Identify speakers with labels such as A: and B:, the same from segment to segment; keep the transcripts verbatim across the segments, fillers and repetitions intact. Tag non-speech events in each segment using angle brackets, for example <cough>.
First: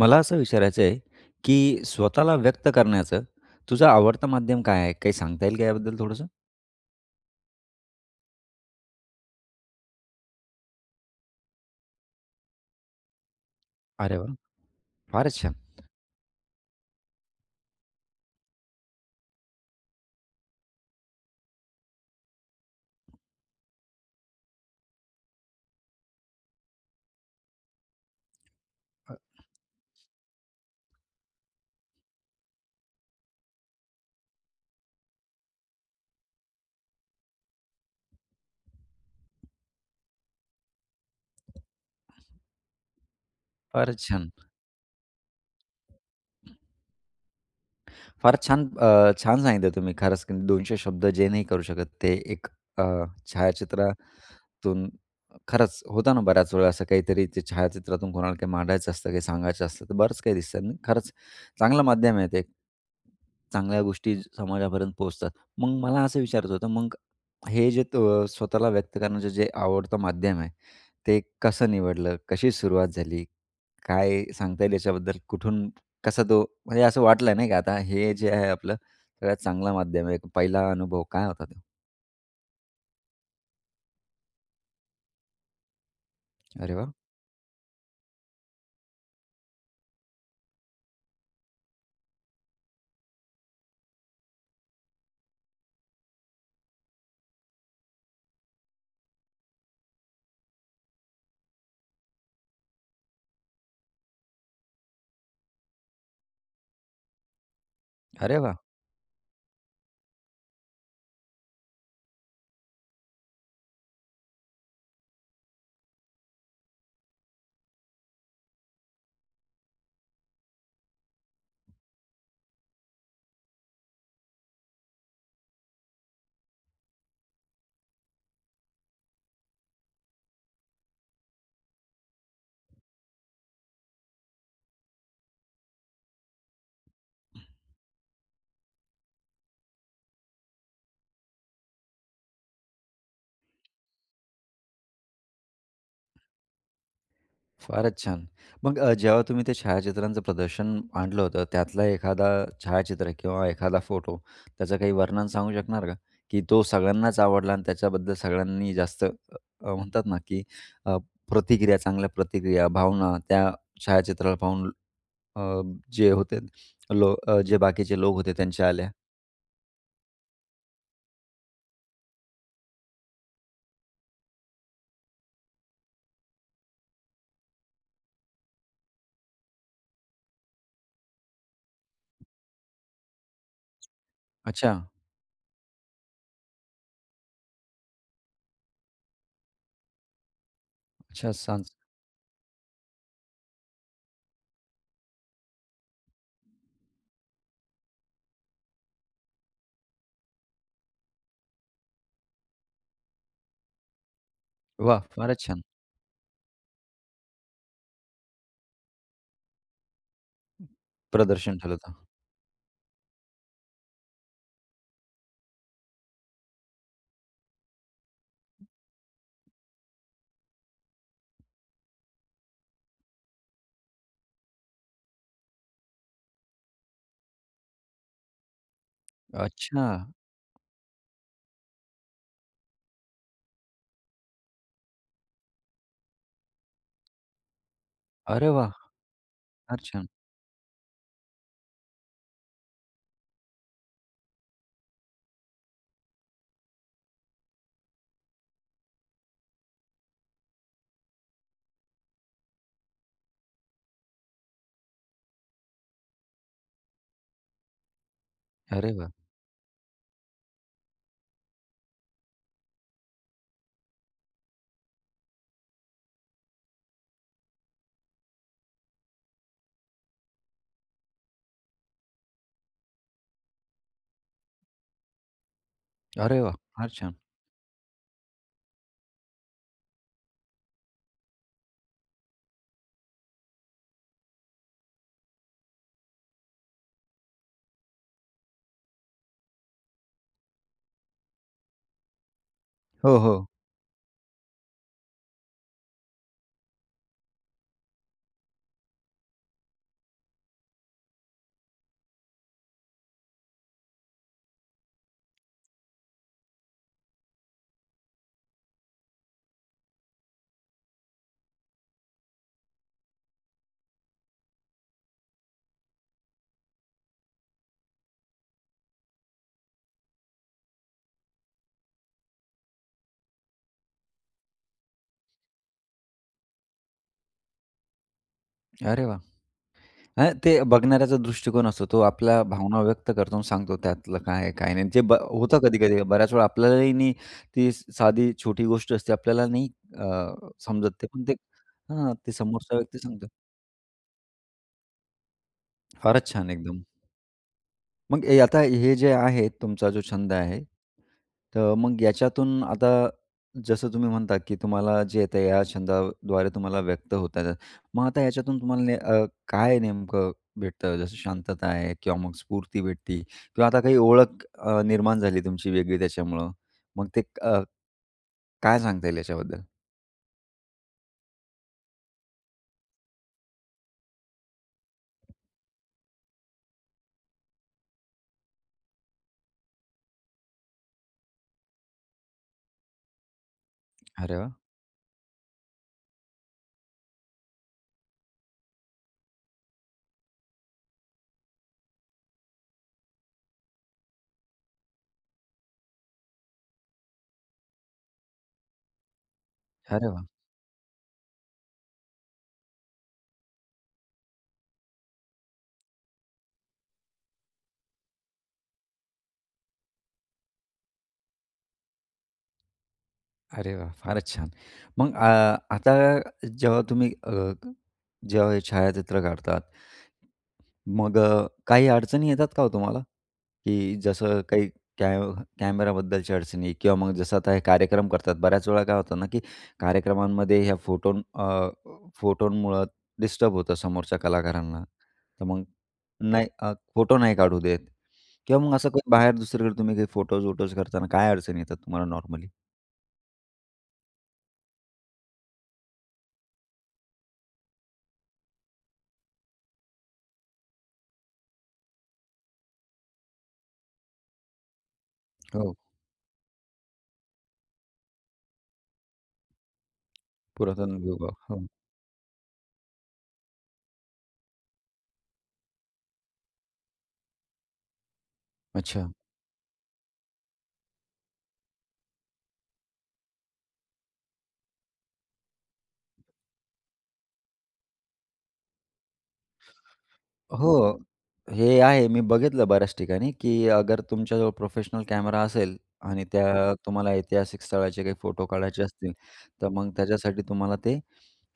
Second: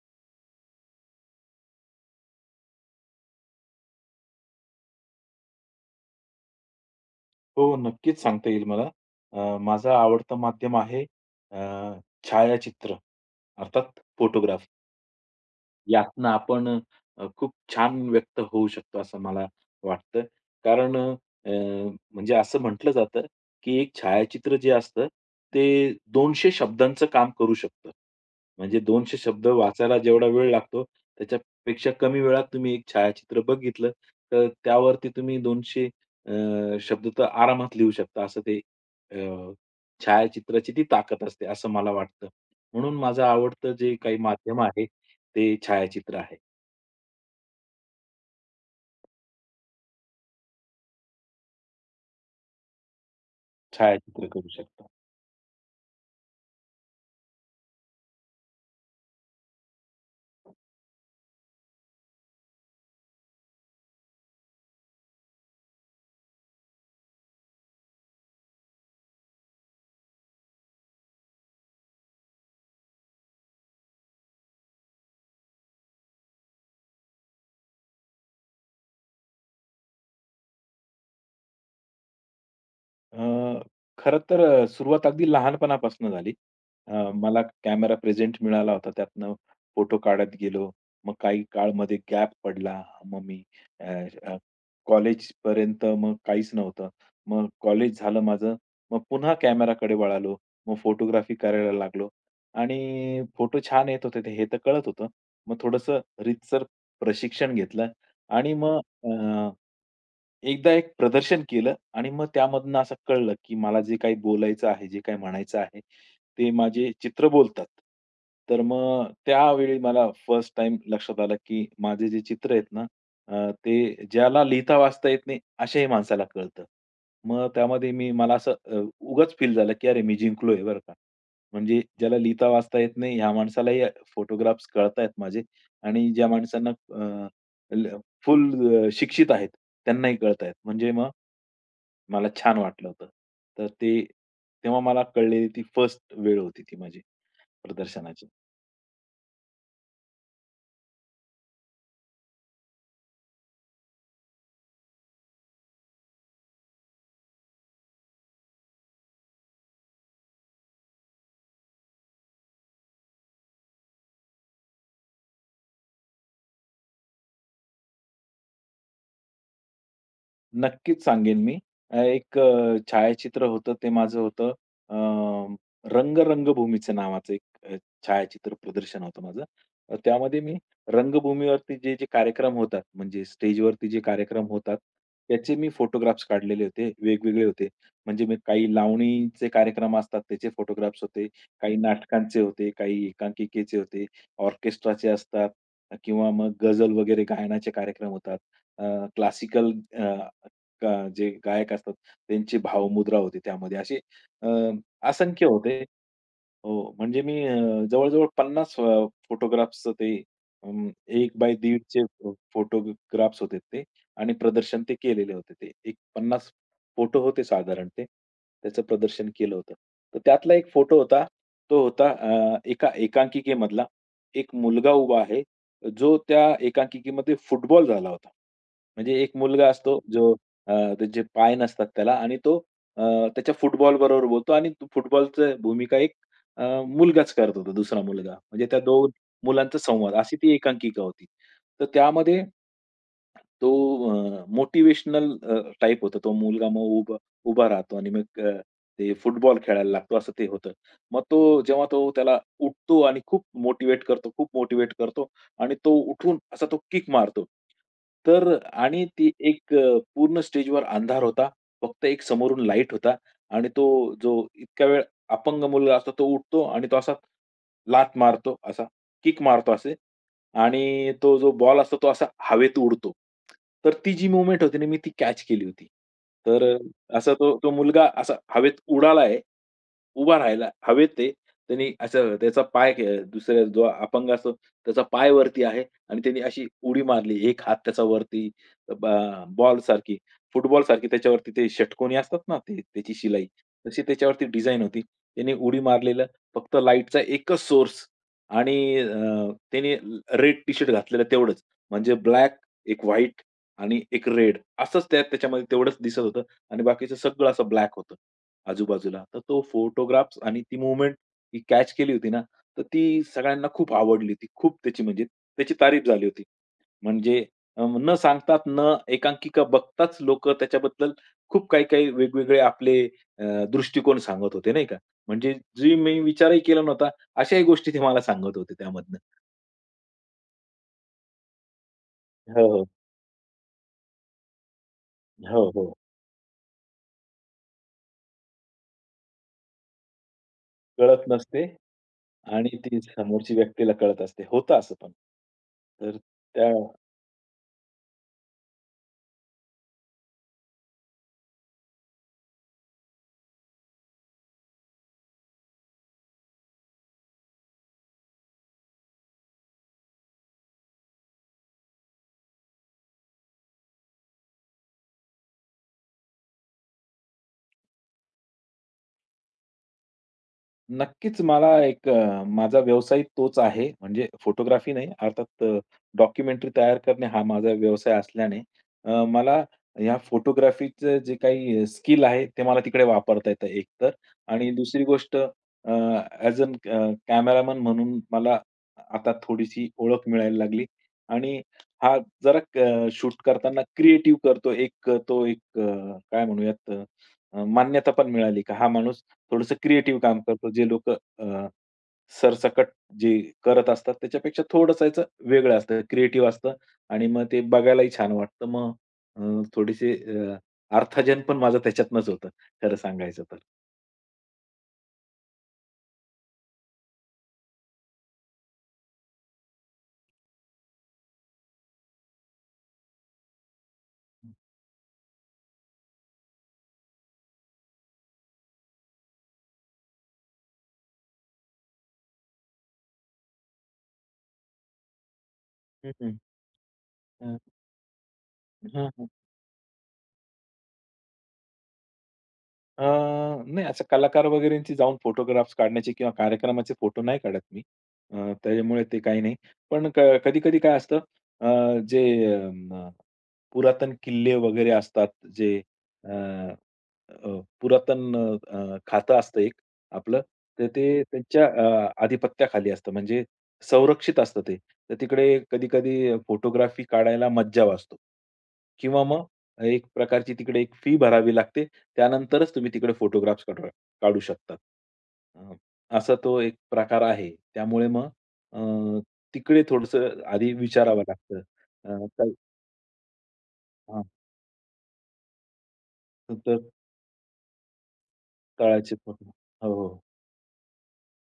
A: मला असं विचारायचं आहे, की स्वतःला व्यक्त करण्याचं तुझं आवडतं माध्यम काय आहे? काही सांगता येईल का याबद्दल थोडंसं?
B: हो, नक्कीच सांगता येईल मला. अ, माझं आवडतं माध्यम आहे अ, छायाचित्र अर्थात
A: अरे वाह!
B: फोटोग्राफ.
A: फारच छान,
B: यातनं आपण अ, खूप छान व्यक्त होऊ शकतो असं मला वाटतं. कारण अ, अ, म्हणजे असं म्हटलं जातं, की एक छायाचित्र जे असतं ते दोनशे शब्दांचं काम करू शकतं. म्हणजे
A: अ
B: दोनशे शब्द वाचायला जेवढा वेळ लागतो, त्याच्यापेक्षा कमी वेळात तुम्ही एक छायाचित्र बघितलं, तर त्यावरती तुम्ही दोनशे अ, शब्द तर आरामात लिहू शकता. असं ते अ, छायाचित्राची ती ताकद असते असं मला वाटतं. म्हणून माझं आवडतं जे
A: फारच
B: काही
A: छान.
B: माध्यम आहे ते छायाचित्र आहे.
A: फार छान अ, छान सांगितलं तुम्ही खरंच की दोनशे शब्द जे नाही करू शकत ते एक अ,
B: छायाचित्र करू शकता.
A: छायाचित्रातून खरंच होतं ना बऱ्याच वेळा असं काहीतरी ते छायाचित्रातून कोणाला काही मांडायचं असतं, काही सांगायचं असतं, तर बरंच काही दिसतं आणि खरंच चांगलं माध्यम आहे ते. चांगल्या गोष्टी ज- समाजापर्यंत पोहोचतात. मग मला असं विचारायचं होतं मग हे जे अ, स्वतःला व्यक्त करण्याचं जे आवडतं माध्यम आहे, ते कसं निवडलं? कशी सुरुवात झाली? काय सांगता येईल याच्याबद्दल? कुठून कसा तो म्हणजे असं वाटलं नाही का आता हे जे आहे आपलं सगळ्यात चांगला माध्यम आहे. पहिला अनुभव काय होता तो?
B: अ, खरं तर अ, सुरुवात अगदी लहानपणापासून झाली.
A: अरे वाह!
B: अ, मला कॅमेरा प्रेझेंट मिळाला होता. त्यातनं फोटो काढत गेलो. मग काही काळ मध्ये गॅप पडला. मग मी अ, अ, मग काहीच नव्हतं. मग कॉलेज झालं माझं. मग पुन्हा कॅमेराकडे वळालो. मग फोटोग्राफी करायला लागलो आणि फोटो छान येत होते ते हे तर कळत होतं. मग थोडंसं रीतसर प्रशिक्षण घेतलं
A: अरे
B: आणि
A: वाह!
B: मग अ, एकदा एक प्रदर्शन केलं आणि मग त्यामधनं असं कळलं, की मला जे काही बोलायचं आहे, जे काही म्हणायचं आहे, ते माझे चित्र बोलतात. तर मग त्यावेळी मला फर्स्ट टाईम लक्षात आलं, की माझे जे चित्र आहेत ना, अ, ते ज्याला लिहिता वाचता येत नाही, अशाही माणसाला कळतं. मग त्यामध्ये मी मला असं अ, उगाच फील झालं, की अरे मी जिंकलोय बरं का. म्हणजे ज्याला लिहिता वाचता येत नाही, ह्या माणसालाही फोटोग्राफ्स कळतायत माझे आणि ज्या माणसांना फुल शिक्षित आहेत. त्यांनाही कळत आहेत. म्हणजे मग मला छान वाटलं होतं. तर ते तेव्हा मला कळलेली ती फर्स्ट वेळ होती ती माझी
A: फारच
B: प्रदर्शनाची.
A: छान. मग अ, जेव्हा तुम्ही ते छायाचित्रांचं प्रदर्शन आणलं होतं, त्यातला एखादा छायाचित्र किंवा एखादा फोटो त्याचं काही वर्णन सांगू शकणार का? की तो सगळ्यांनाच आवडला आणि त्याच्याबद्दल सगळ्यांनी जास्त अ, म्हणतात ना, की अ, प्रतिक्रिया, चांगल्या प्रतिक्रिया, भावना त्या छायाचित्राला पाहून अ, जे होते लो अ, जे बाकीचे लोक होते त्यांच्या आल्या.
B: नक्कीच सांगेन मी. अ, एक अ, छायाचित्र होतं ते माझं होतं अ, रंग रंगभूमीचं नावाचं एक अ, छायाचित्र प्रदर्शन होतं माझं. अ, त्यामध्ये मी रंगभूमीवरती जे, जे कार्यक्रम होतात म्हणजे स्टेजवरती जे कार्यक्रम
A: अच्छा.
B: होतात, त्याचे मी फोटोग्राफ्स काढलेले होते. वेगवेगळे होते. म्हणजे मी काही लावणीचे कार्यक्रम असतात त्याचे फोटोग्राफ्स होते,
A: अच्छा सांज
B: काही नाटकांचे होते, काही एकांकिकेचे होते, ऑर्केस्ट्राचे असतात किंवा मग गझल वगैरे गायनाचे कार्यक्रम होतात. क्लासिकल गा जे गायक असतात त्यांची भावमुद्रा होती त्यामध्ये. असे अ,
A: वाह! फारच
B: असंख्य
A: छान.
B: होते. हो, म्हणजे मी अ, जवळ-जवळ पन्नास अ, फोटोग्राफ्सचं ते अं, एक बाय
A: प्रदर्शन ठेवलं
B: दीड चे
A: होतं.
B: फो फोटोग्राफ्स होते ते आणि प्रदर्शन ते केलेले होते ते. एक पन्नास फोटो होते साधारण ते. त्याचं प्रदर्शन केलं होतं. तर त्यातला एक फोटो होता, तो होता अ, एका एकांकिकेमधला. एक मुलगा उभा आहे, जो त्या एकांकिकेमध्ये फुटबॉल झाला होता. म्हणजे एक मुलगा
A: अच्छा.
B: असतो जो अ, त्याचे पाय नसतात त्याला आणि तो अ, त्याच्या फुटबॉल बरोबर बोलतो आणि फुटबॉलचं भूमिका अ, मुलगाच करत होता, दुसरा मुलगा.
A: अरे
B: म्हणजे
A: वाह!
B: त्या दोन मुलांचा
A: फार छान.
B: संवाद, अशी ती एकांकिका होती. तर त्यामध्ये तो अ, मोटिव्हेशनल टाइप होता तो मुलगा. मग उभा उभा राहतो आणि मग अ, ते फुटबॉल खेळायला लागतो, असं ते होतं. मग तो जेव्हा तो त्याला उठतो आणि खूप मोटिवेट करतो, खूप मोटिवेट करतो आणि तो उठून असा तो किक मारतो. तर
A: अरे
B: आणि
A: वाह!
B: ती एक अ, पूर्ण स्टेजवर अंधार होता. फक्त एक समोरून लाईट होता आणि तो जो इतक्या वेळ अपंग मुलगा असतो तो उठतो आणि तो असा लात मारतो असा, किक मारतो असे आणि तो जो बॉल असतो तो असा हवेत उडतो. तर ती जी मूव्हमेंट होती ना मी ती कॅच केली होती.
A: अरे वाह!
B: तर अ,
A: फार छान.
B: असा तो तो मुलगा असा हवेत उडाला आहे, उभा राहिला हवेत आहे. त्यानी असं त्याचा पाय अ, दुसऱ्या जो अपंग असतो त्याचा पाय वरती आहे आणि त्यानी अशी उडी मारली. एक हात त्याचा वरती ब बॉलसारखी, फुटबॉलसारखी त्याच्यावरती ते षटकोनी असतात ना ते त्याची
A: हो,
B: शिलाई,
A: हो.
B: तशी त्याच्यावरती डिझाइन होती. त्याने उडी मारली फक्त लाईटचा एकच सोर्स आणि अ, त्याने रेड टी-शर्ट घातलेलं तेवढंच. म्हणजे ब्लॅक, एक व्हाईट आणि एक रेड असंच त्या त्याच्यामध्ये तेवढंच दिसत होतं आणि बाकीचं सगळं असं ब्लॅक होतं आजूबाजूला. तर तो फोटोग्राफ्स आणि ती मूव्हमेंट ही कॅच केली होती ना, तर ती सगळ्यांना खूप आवडली होती. खूप त्याची म्हणजे त्याची तारीफ झाली होती. म्हणजे अ, न सांगतात, न एकांकिका बघताच लोकं त्याच्याबद्दल खूप काही-काही वेगवेगळे आपले अ, दृष्टिकोन सांगत होते नाही का? म्हणजे जी मी विचारही केला नव्हता, अशाही गोष्टी ते मला सांगत होते
A: अरे
B: त्यामधनं.
A: वाह! हां, ते बघणाऱ्याचा दृष्टिकोन असतो. तो आपल्या
B: हो,
A: भावना
B: हो.
A: व्यक्त करतो आणि सांगतो त्यातलं काय आहे, काय नाही. ते ब होतं
B: हो, हो.
A: कधी-कधी बऱ्याच वेळा आपल्यालाही नाही ती साधी छोटी गोष्ट असते आपल्याला नाही अ, समजत ते
B: कळत
A: पण ते
B: नसते
A: हां, ते
B: आणि
A: समोरचा व्यक्ती
B: ती
A: सांगतो.
B: समोरची व्यक्तीला कळत असते. होतं असं पण. तर
A: फारच छान
B: त्या
A: एकदम. मग ए आता हे जे आहे तुमचा जो छंद आहे, तर मग याच्यातून आता जसं तुम्ही म्हणता, की तुम्हाला जे येतं या छंदाद्वारे तुम्हाला व्यक्त होत आहे. मग आता याच्यातून तुम्हाला ने अ, काय नेमकं भेटतं? जसं शांतता आहे किंवा मग स्फूर्ती भेटते किंवा आता काही ओळख अ, निर्माण झाली तुमची वेगळी त्याच्यामुळं. मग ते अ, काय सांगता येईल याच्याबद्दल?
B: नक्कीच मला एक अ, माझा व्यवसाय तोच आहे. म्हणजे फोटोग्राफी नाही अर्थात डॉक्युमेंटरी तयार करणे हा माझा व्यवसाय असल्याने अ, मला ह्या फोटोग्राफीचं जे काही स्किल आहे ते मला तिकडे वापरता येतं एकतर
A: अरे वाह!
B: आणि दुसरी गोष्ट ॲज अन कॅमेरामन म्हणून मला आता थोडीशी ओळख मिळायला लागली आणि हा जरा शूट करताना क्रिएटिव्ह करतो. एक अ, तो एक अ, काय म्हणूयात अ, मान्यता पण मिळाली, का हा माणूस थोडंसं
A: अरे
B: क्रिएटिव्ह
A: वाह!
B: काम करतो. जे लोकं अ, सरसकट जे करत असतात त्याच्यापेक्षा थोडंसं याचं वेगळं असतं, क्रिएटिव्ह असतं आणि मग ते बघायलाही छान वाटतं. मग अ, थोडेसे अ, अर्थार्जन पण माझं त्याच्यातनंच होतं खरं सांगायचं तर.
A: अरे वाह! फारच छान. मग अ, आता जेव्हा तुम्ही अ, जेव्हा हे छायाचित्र काढतात, मग अ, काही अडचणी येतात का हो तुम्हाला? की जसं काही कॅ कॅमेराबद्दलच्या अडचणी किंवा मग जसं आता हे कार्यक्रम करतात, बऱ्याच वेळा काय होतं ना, की कार्यक्रमांमध्ये ह्या फोटो अ, फोटोंमुळं डिस्टर्ब होतं समोरच्या कलाकारांना. तर मग
B: हं, हं.
A: नाही अ, फोटो नाही काढू देत किंवा मग असं काही बाहेर दुसरीकडे तुम्ही काही फोटोज-वोटोज करताना काय अडचणी येतात तुम्हाला नॉर्मली?
B: अ, नाही असं कलाकार वगैरेंची जाऊन फोटोग्राफ्स काढण्याचे किंवा कार्यक्रमाचे फोटो नाही काढत मी. अ, त्याच्यामुळे ते काही नाही. पण कधी-कधी काय असतं अ, जे अ, पुरातन किल्ले वगैरे असतात
A: हो.
B: जे अ, अ, पुरातन अ, खातं असतं एक आपलं, तर
A: पुरातन
B: ते
A: विभाग. हो.
B: त्यांच्या अ, आधिपत्याखाली असतं म्हणजे संरक्षित असतं ते. तर तिकडे कधी-कधी फोटोग्राफी काढायला मज्जाव असतो
A: अच्छा.
B: किंवा मग एक प्रकारची तिकडे एक फी भरावी लागते. त्यानंतरच तुम्ही तिकडे फोटोग्राफ्स काढू काढू शकतात. अ, असा तो एक प्रकार आहे. त्यामुळे मग अ, तिकडे थोडंसं आधी
A: हो,
B: विचारावं लागतं.
A: हे आहे मी
B: अ, काही
A: बघितलं बऱ्याच ठिकाणी, की अगर
B: हां,
A: तुमच्याजवळ प्रोफेशनल कॅमेरा असेल आणि त्या
B: तर
A: तुम्हाला ऐतिहासिक स्थळाचे काही फोटो काढायचे असतील,
B: तळाचे फोटो
A: तर मग
B: हो, हो.
A: त्याच्यासाठी तुम्हाला ते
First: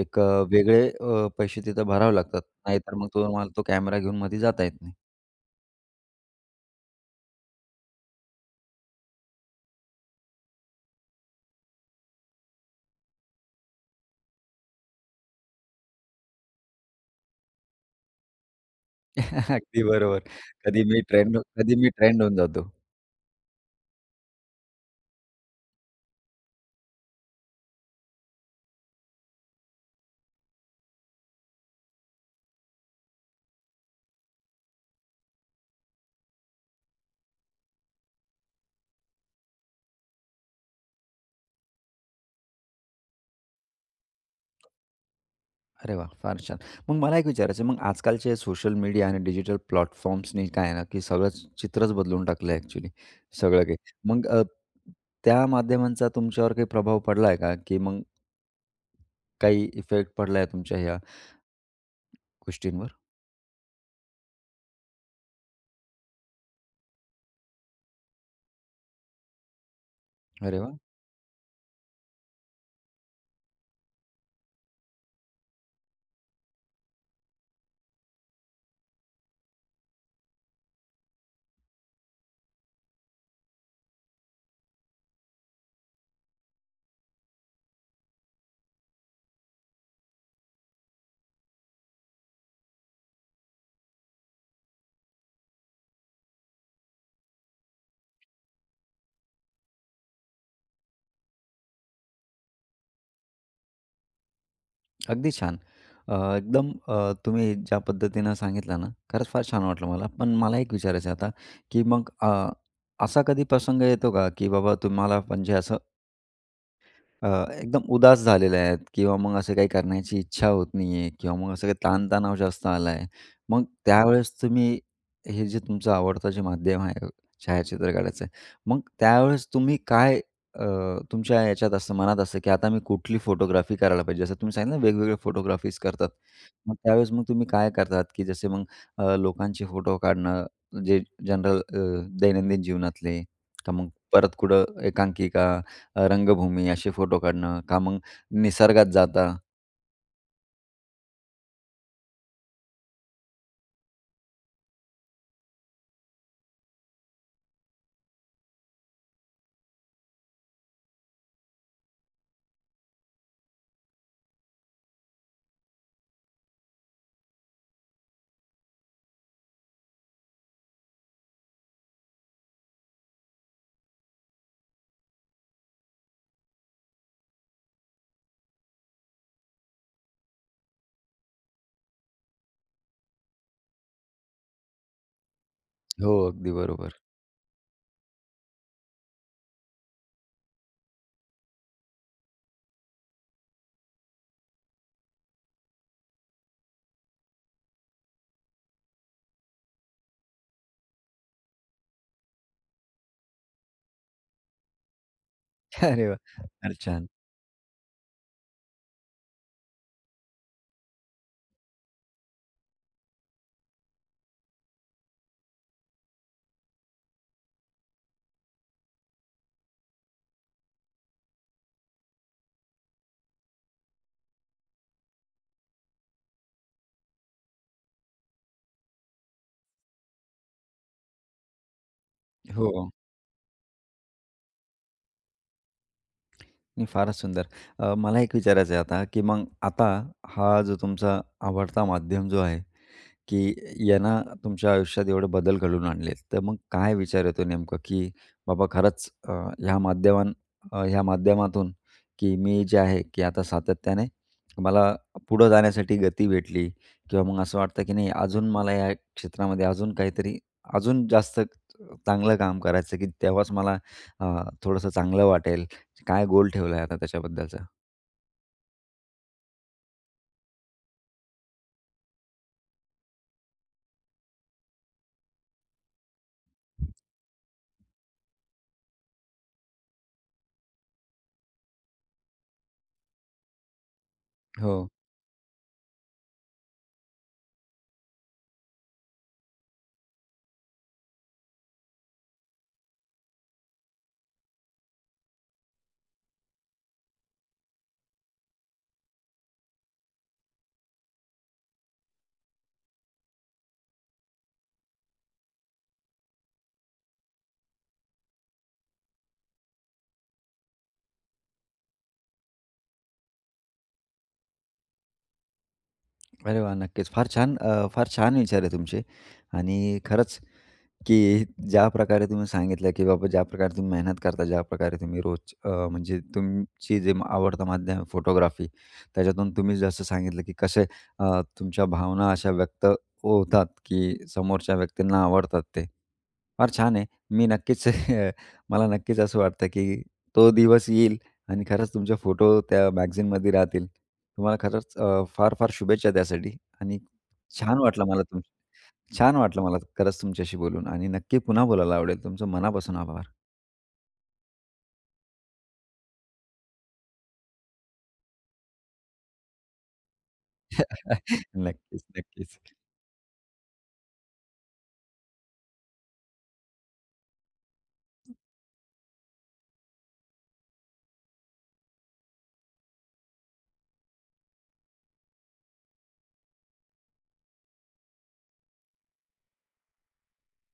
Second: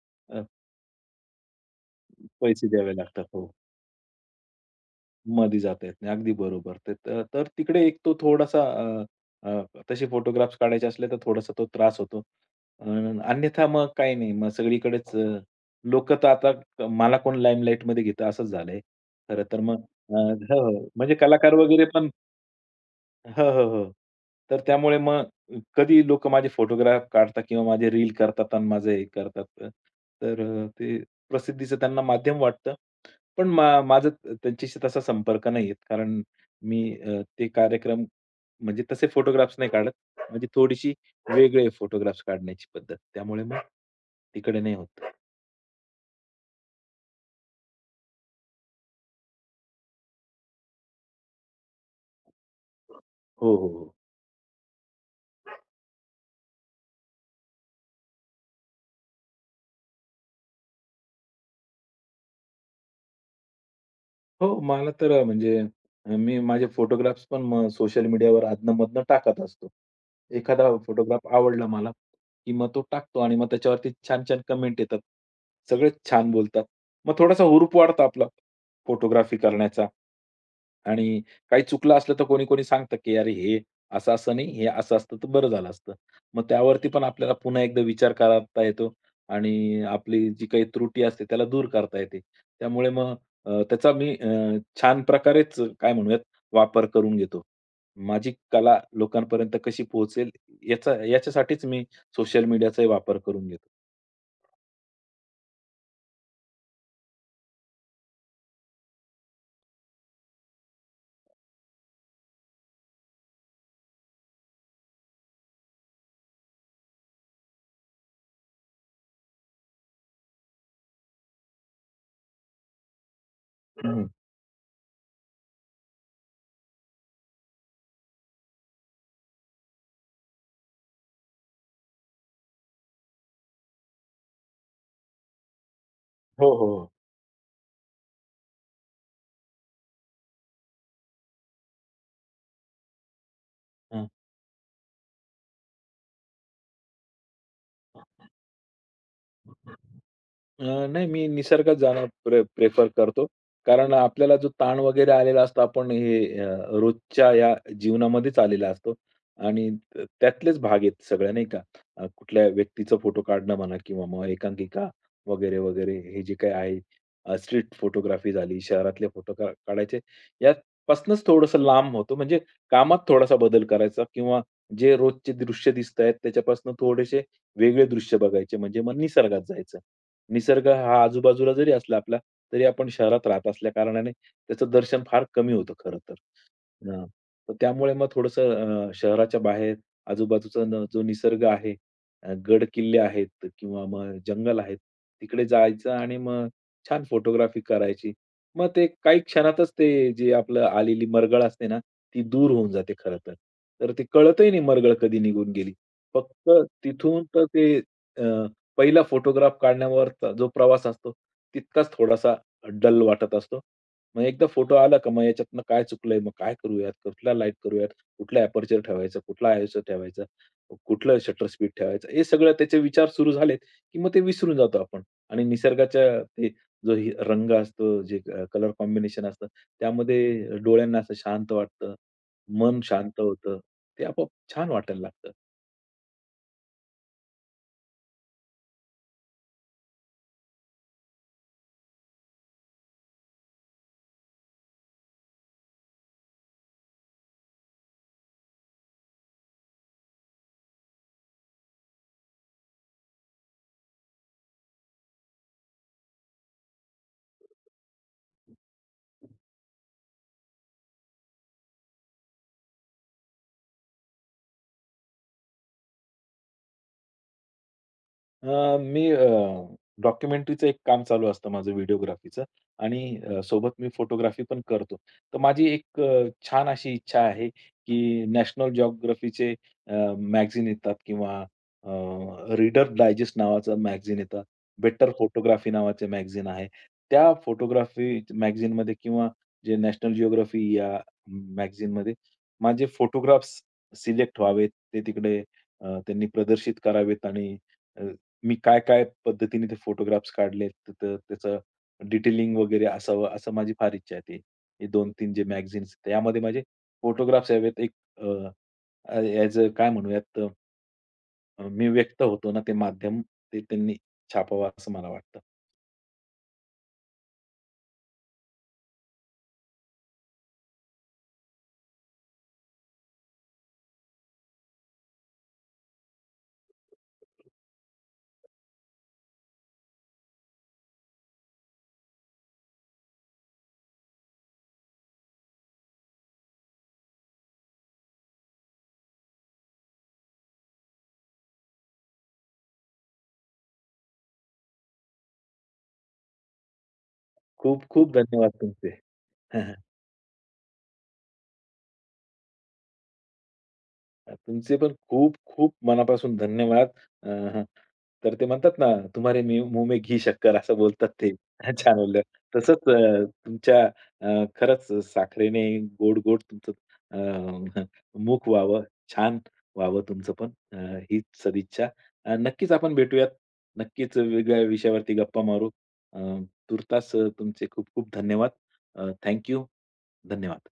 A: एक अ,
B: अ,
A: वेगळे अ, पैसे तिथं भरावे लागतात.
B: पैसे द्यावे
A: नाहीतर मग
B: लागतात. हो.
A: तुम्हाला तो कॅमेरा घेऊन मध्ये जाता येत नाही.
B: मधी जाता येत नाही. अगदी बरोबर. ते तर तर तिकडे एक तो थोडासा अ, अ, तसे फोटोग्राफ्स काढायचे असले तर थोडासा तो त्रास होतो. अ, अन्यथा मग काही नाही. मग सगळीकडेच अ, लोकं तर आता क- मला कोण लाईमलाईटमध्ये घेतं असंच झालंय. खरं
A: <laughs>
B: तर मग
A: अगदी
B: अ,
A: बरोबर.
B: हो,
A: कधी
B: हो.
A: मी
B: म्हणजे
A: ट्रेंड
B: कलाकार
A: कधी
B: वगैरे
A: मी
B: पण
A: ट्रेंड होऊन जातो.
B: हो, हो, हो. तर त्यामुळे मग कधी लोकं माझे फोटोग्राफ काढतात किंवा माझे रील करतात आणि माझं हे करतात. तर अ, ते प्रसिद्धीचं त्यांना माध्यम वाटतं. पण मा माझं त्यांच्याशी तसा संपर्क नाही आहे. कारण मी अ, ते कार्यक्रम म्हणजे तसे फोटोग्राफ्स नाही काढत. म्हणजे थोडीशी वेगळे फोटोग्राफ्स काढण्याची पद्धत. त्यामुळे मग तिकडे नाही होत.
A: अरे वाह! फार छान. मग मला एक विचारायचं आहे, मग आजकालचे सोशल मीडिया आणि डिजिटल प्लॅटफॉर्म्सनी काय आहे ना, की सगळंच चित्रच बदलून टाकलं आहे ॲक्चुअली
B: हो,
A: सगळं
B: हो,
A: काही.
B: हो.
A: मग अ, त्या माध्यमांचा तुमच्यावर काही प्रभाव पडला आहे का? की मग काही इफेक्ट पडला आहे तुमच्या ह्या गोष्टींवर?
B: हो, मला तर अ, म्हणजे अ, मी माझे फोटोग्राफ्स पण मग सोशल मीडियावर अधनं-मधनं टाकत असतो.
A: अरे
B: एखादा
A: वाह!
B: फोटोग्राफ आवडला मला, की मग तो टाकतो आणि मग त्याच्यावरती छान-छान कमेंट येतात. सगळेच छान बोलतात. मग थोडासा हुरूप वाढतो आपला फोटोग्राफी करण्याचा. आणि काही चुकलं असलं तर कोणी-कोणी सांगतं, की "अरे, हे असं-असं नाही, हे असं असतं तर बरं झालं असतं." मग त्यावरती पण आपल्याला पुन्हा एकदा विचार करता येतो आणि आपली जी काही त्रुटी असते त्याला दूर करता येते. त्यामुळे मग अ, त्याचा मी अ, छान प्रकारेच काय म्हणूयात वापर करून घेतो. माझी कला लोकांपर्यंत कशी पोहोचेल याचा याच्यासाठीच मी सोशल मीडियाचाही वापर करून घेतो.
A: अगदी छान. अ, एकदम अ, तुम्ही ज्या पद्धतीनं सांगितलं ना, खरंच फार छान वाटलं मला. पण मला एक विचारायचं आहे आता, की मग अ, असा कधी प्रसंग येतो का, की बाबा तुम्हाला म्हणजे असं अ, एकदम उदास झालेले आहेत किंवा मग असं काही करण्याची इच्छा होत नाहीये किंवा मग असं काही ताणतणाव जास्त आलाय. मग
B: हं,
A: त्यावेळेस तुम्ही हे जे तुमचं आवडतं जे माध्यम आहे छायाचित्र काढायचं मग त्यावेळेस तुम्ही काय अ, तुमच्या याच्यात असं मनात असतं, की आता मी कुठली फोटोग्राफी करायला पाहिजे? जसं तुम्ही सांगितलं ना वेगवेगळे फोटोग्राफीज करतात.
B: हो, हो,
A: मग
B: हो.
A: त्यावेळेस मग तुम्ही काय करतात, की जसे मग अ, लोकांचे फोटो काढणं जे जनरल दैनंदिन जीवनातले, का मग परत कुठं एकांकिका अ, रंगभूमी असे फोटो काढणं, का मग
B: हां.
A: निसर्गात जाता.
B: अ, नाही मी निसर्गात जाणं प्रे प्रेफर करतो. कारण आपल्याला जो ताण वगैरे आलेला असतो, आपण हे अ, रोजच्या या जीवनामध्येच आलेला असतो आणि त त्यातलेच भाग आहेत सगळ्या नाही का. अ, कुठल्या व्यक्तीचा फोटो काढणं म्हणा किंवा मग एकांकिका वगैरे, वगैरे हे जे काही आहे. स्ट्रीट फोटोग्राफी झाली, शहरातले फोटो का काढायचे यापासनंच थोडंसं लांब होतो. म्हणजे कामात थोडासा बदल करायचा किंवा जे रोजचे दृश्य दिसतायत त्याच्यापासून थोडेसे वेगळे दृश्य बघायचे म्हणजे मग निसर्गात जायचं. निसर्ग हा आजूबाजूला जरी असला आपला, तरी आपण शहरात राहत असल्या कारणाने त्याचं दर्शन फार कमी होतं खरं तर.
A: हो. अगदी बरोबर.
B: हां. तर त्यामुळे मग थोडंसं अ, शहराच्या बाहेर आजूबाजूचा न जो निसर्ग आहे, अ, गड-किल्ले आहेत किंवा मग जंगल आहेत, तिकडे जायचं आणि मग छान फोटोग्राफी करायची. मग ते काही क्षणातच ते जे आपलं आलेली मरगळ असते ना, ती दूर होऊन जाते खरं तर. तर ते कळतही नाही मरगळ कधी निघून गेली.
A: <laughs> अरे वाह!
B: फक्त
A: फार छान.
B: तिथून तर ते अ, पहिला फोटोग्राफ काढण्यावरचा जो प्रवास असतो, तितकाच थोडासा डल वाटत असतो. मग एकदा फोटो आला का मग याच्यातनं काय चुकलंय, मग काय करूयात, कुठला लाईट करूयात, कुठला एपर्चर ठेवायचा, कुठला आयएसओ ठेवायचा, कुठलं शटर स्पीड ठेवायचं, हे सगळं त्याचे विचार सुरू झालेत, की मग ते विसरून जातो आपण आणि निसर्गाच्या ते जो ही रंग असतो, जे कलर कॉम्बिनेशन असतं, त्यामध्ये डोळ्यांना असं शांत वाटतं, मन
A: हो.
B: शांत होतं. ते आपोआप छान वाटायला लागतं.
A: नाही, फारच सुंदर. अ, मला एक विचारायचं आहे आता, की मग आता हा जो तुमचा आवडता माध्यम जो आहे, की यांना तुमच्या आयुष्यात एवढे बदल घडवून आणलेत, तर मग काय विचार येतो नेमकं, की बाबा खरंच अ, ह्या माध्यमां अ, ह्या माध्यमातून, की मी जे आहे, की आता सातत्याने मला पुढं जाण्यासाठी गती भेटली किंवा मग असं वाटतं, की नाही अजून मला या क्षेत्रामध्ये अजून काहीतरी अजून जास्त चांगलं काम करायचं, की तेव्हाच मला अ, थोडंसं चांगलं वाटेल काय गोल ठेवला आहे आता त्याच्याबद्दलचा?
B: अ, मी अ, डॉक्युमेंटरीचं एक काम चालू असतं माझं व्हिडिओग्राफीचं आणि अ, सोबत मी फोटोग्राफी पण करतो. तर माझी एक अ, छान अशी इच्छा आहे, की नॅशनल जिओग्राफीचे अ, मॅगझीन येतात किंवा रीडर डायजेस्ट नावाचं मॅगझीन येतं.
A: हो.
B: बेटर फोटोग्राफी नावाचे मॅगझीन आहे. त्या फोटोग्राफी मॅगझीनमध्ये किंवा जे नॅशनल जिओग्राफी या मॅगझीनमध्ये माझे फोटोग्राफ्स सिलेक्ट व्हावेत. ते तिकडे अ, त्यांनी प्रदर्शित करावेत आणि मी काय-काय पद्धतीने ते फोटोग्राफ्स काढलेत, तर त्याचं डिटेलिंग वगैरे असावं, असं माझी फार इच्छा आहे. ते दोन तीन जे मॅगझिन्स त्यामध्ये माझे फोटोग्राफ्स यावेत. एक अ, ॲज अ काय म्हणूयात अ, मी व्यक्त होतो ना, ते माध्यम ते त्यांनी छापावं असं मला वाटतं.
A: अरे वाह! नक्कीच. फार छान अ, फार छान विचार आहे तुमचे आणि खरंच की ज्या प्रकारे तुम्ही सांगितलं, की बाबा ज्या प्रकारे तुम्ही मेहनत करता, ज्या प्रकारे तुम्ही रोज अ, म्हणजे तुमची जे आवडतं माध्यम फोटोग्राफी, त्याच्यातून तुम्ही जसं सांगितलं, की कसे अ, तुमच्या भावना अशा व्यक्त होतात, की समोरच्या व्यक्तींना आवडतात ते. फार छान आहे. मी नक्कीच <laughs> मला नक्कीच असं वाटतं, की तो दिवस येईल आणि खरंच तुमचे फोटो त्या मॅगझीनमध्ये राहतील. तुम्हाला खरंच अ, फार-फार शुभेच्छा त्यासाठी आणि छान वाटलं
B: खूप-खूप
A: मला
B: धन्यवाद
A: तुमच्याशी
B: तुमचे.
A: छान वाटलं मला
B: <laughs>
A: खरंच तुमच्याशी बोलून आणि नक्की पुन्हा बोलायला आवडेल. तुमचं मनापासून आभार.
B: अ, तुमचे पण खूप-खूप मनापासून धन्यवाद. अ, हं. तर ते म्हणतात ना, तुम्हारे मी मुँह में घी शक्कर असं बोलतात ते.
A: <laughs>
B: <laughs> छान
A: नक्कीच,
B: बोलल्या.
A: नक्कीच.
B: तसंच अ, तुमच्या अ, खरंच साखरेने गोड-गोड तुमचं अ, <laughs> मुख व्हावं, छान व्हावं तुमचं पण अ, हीच सदिच्छा. अ, नक्कीच आपण भेटूयात. नक्कीच वेगळ्या विषयावरती गप्पा मारू. अ, तूर्तास तुमचे खूप-खूप धन्यवाद. अ, धन्यवाद.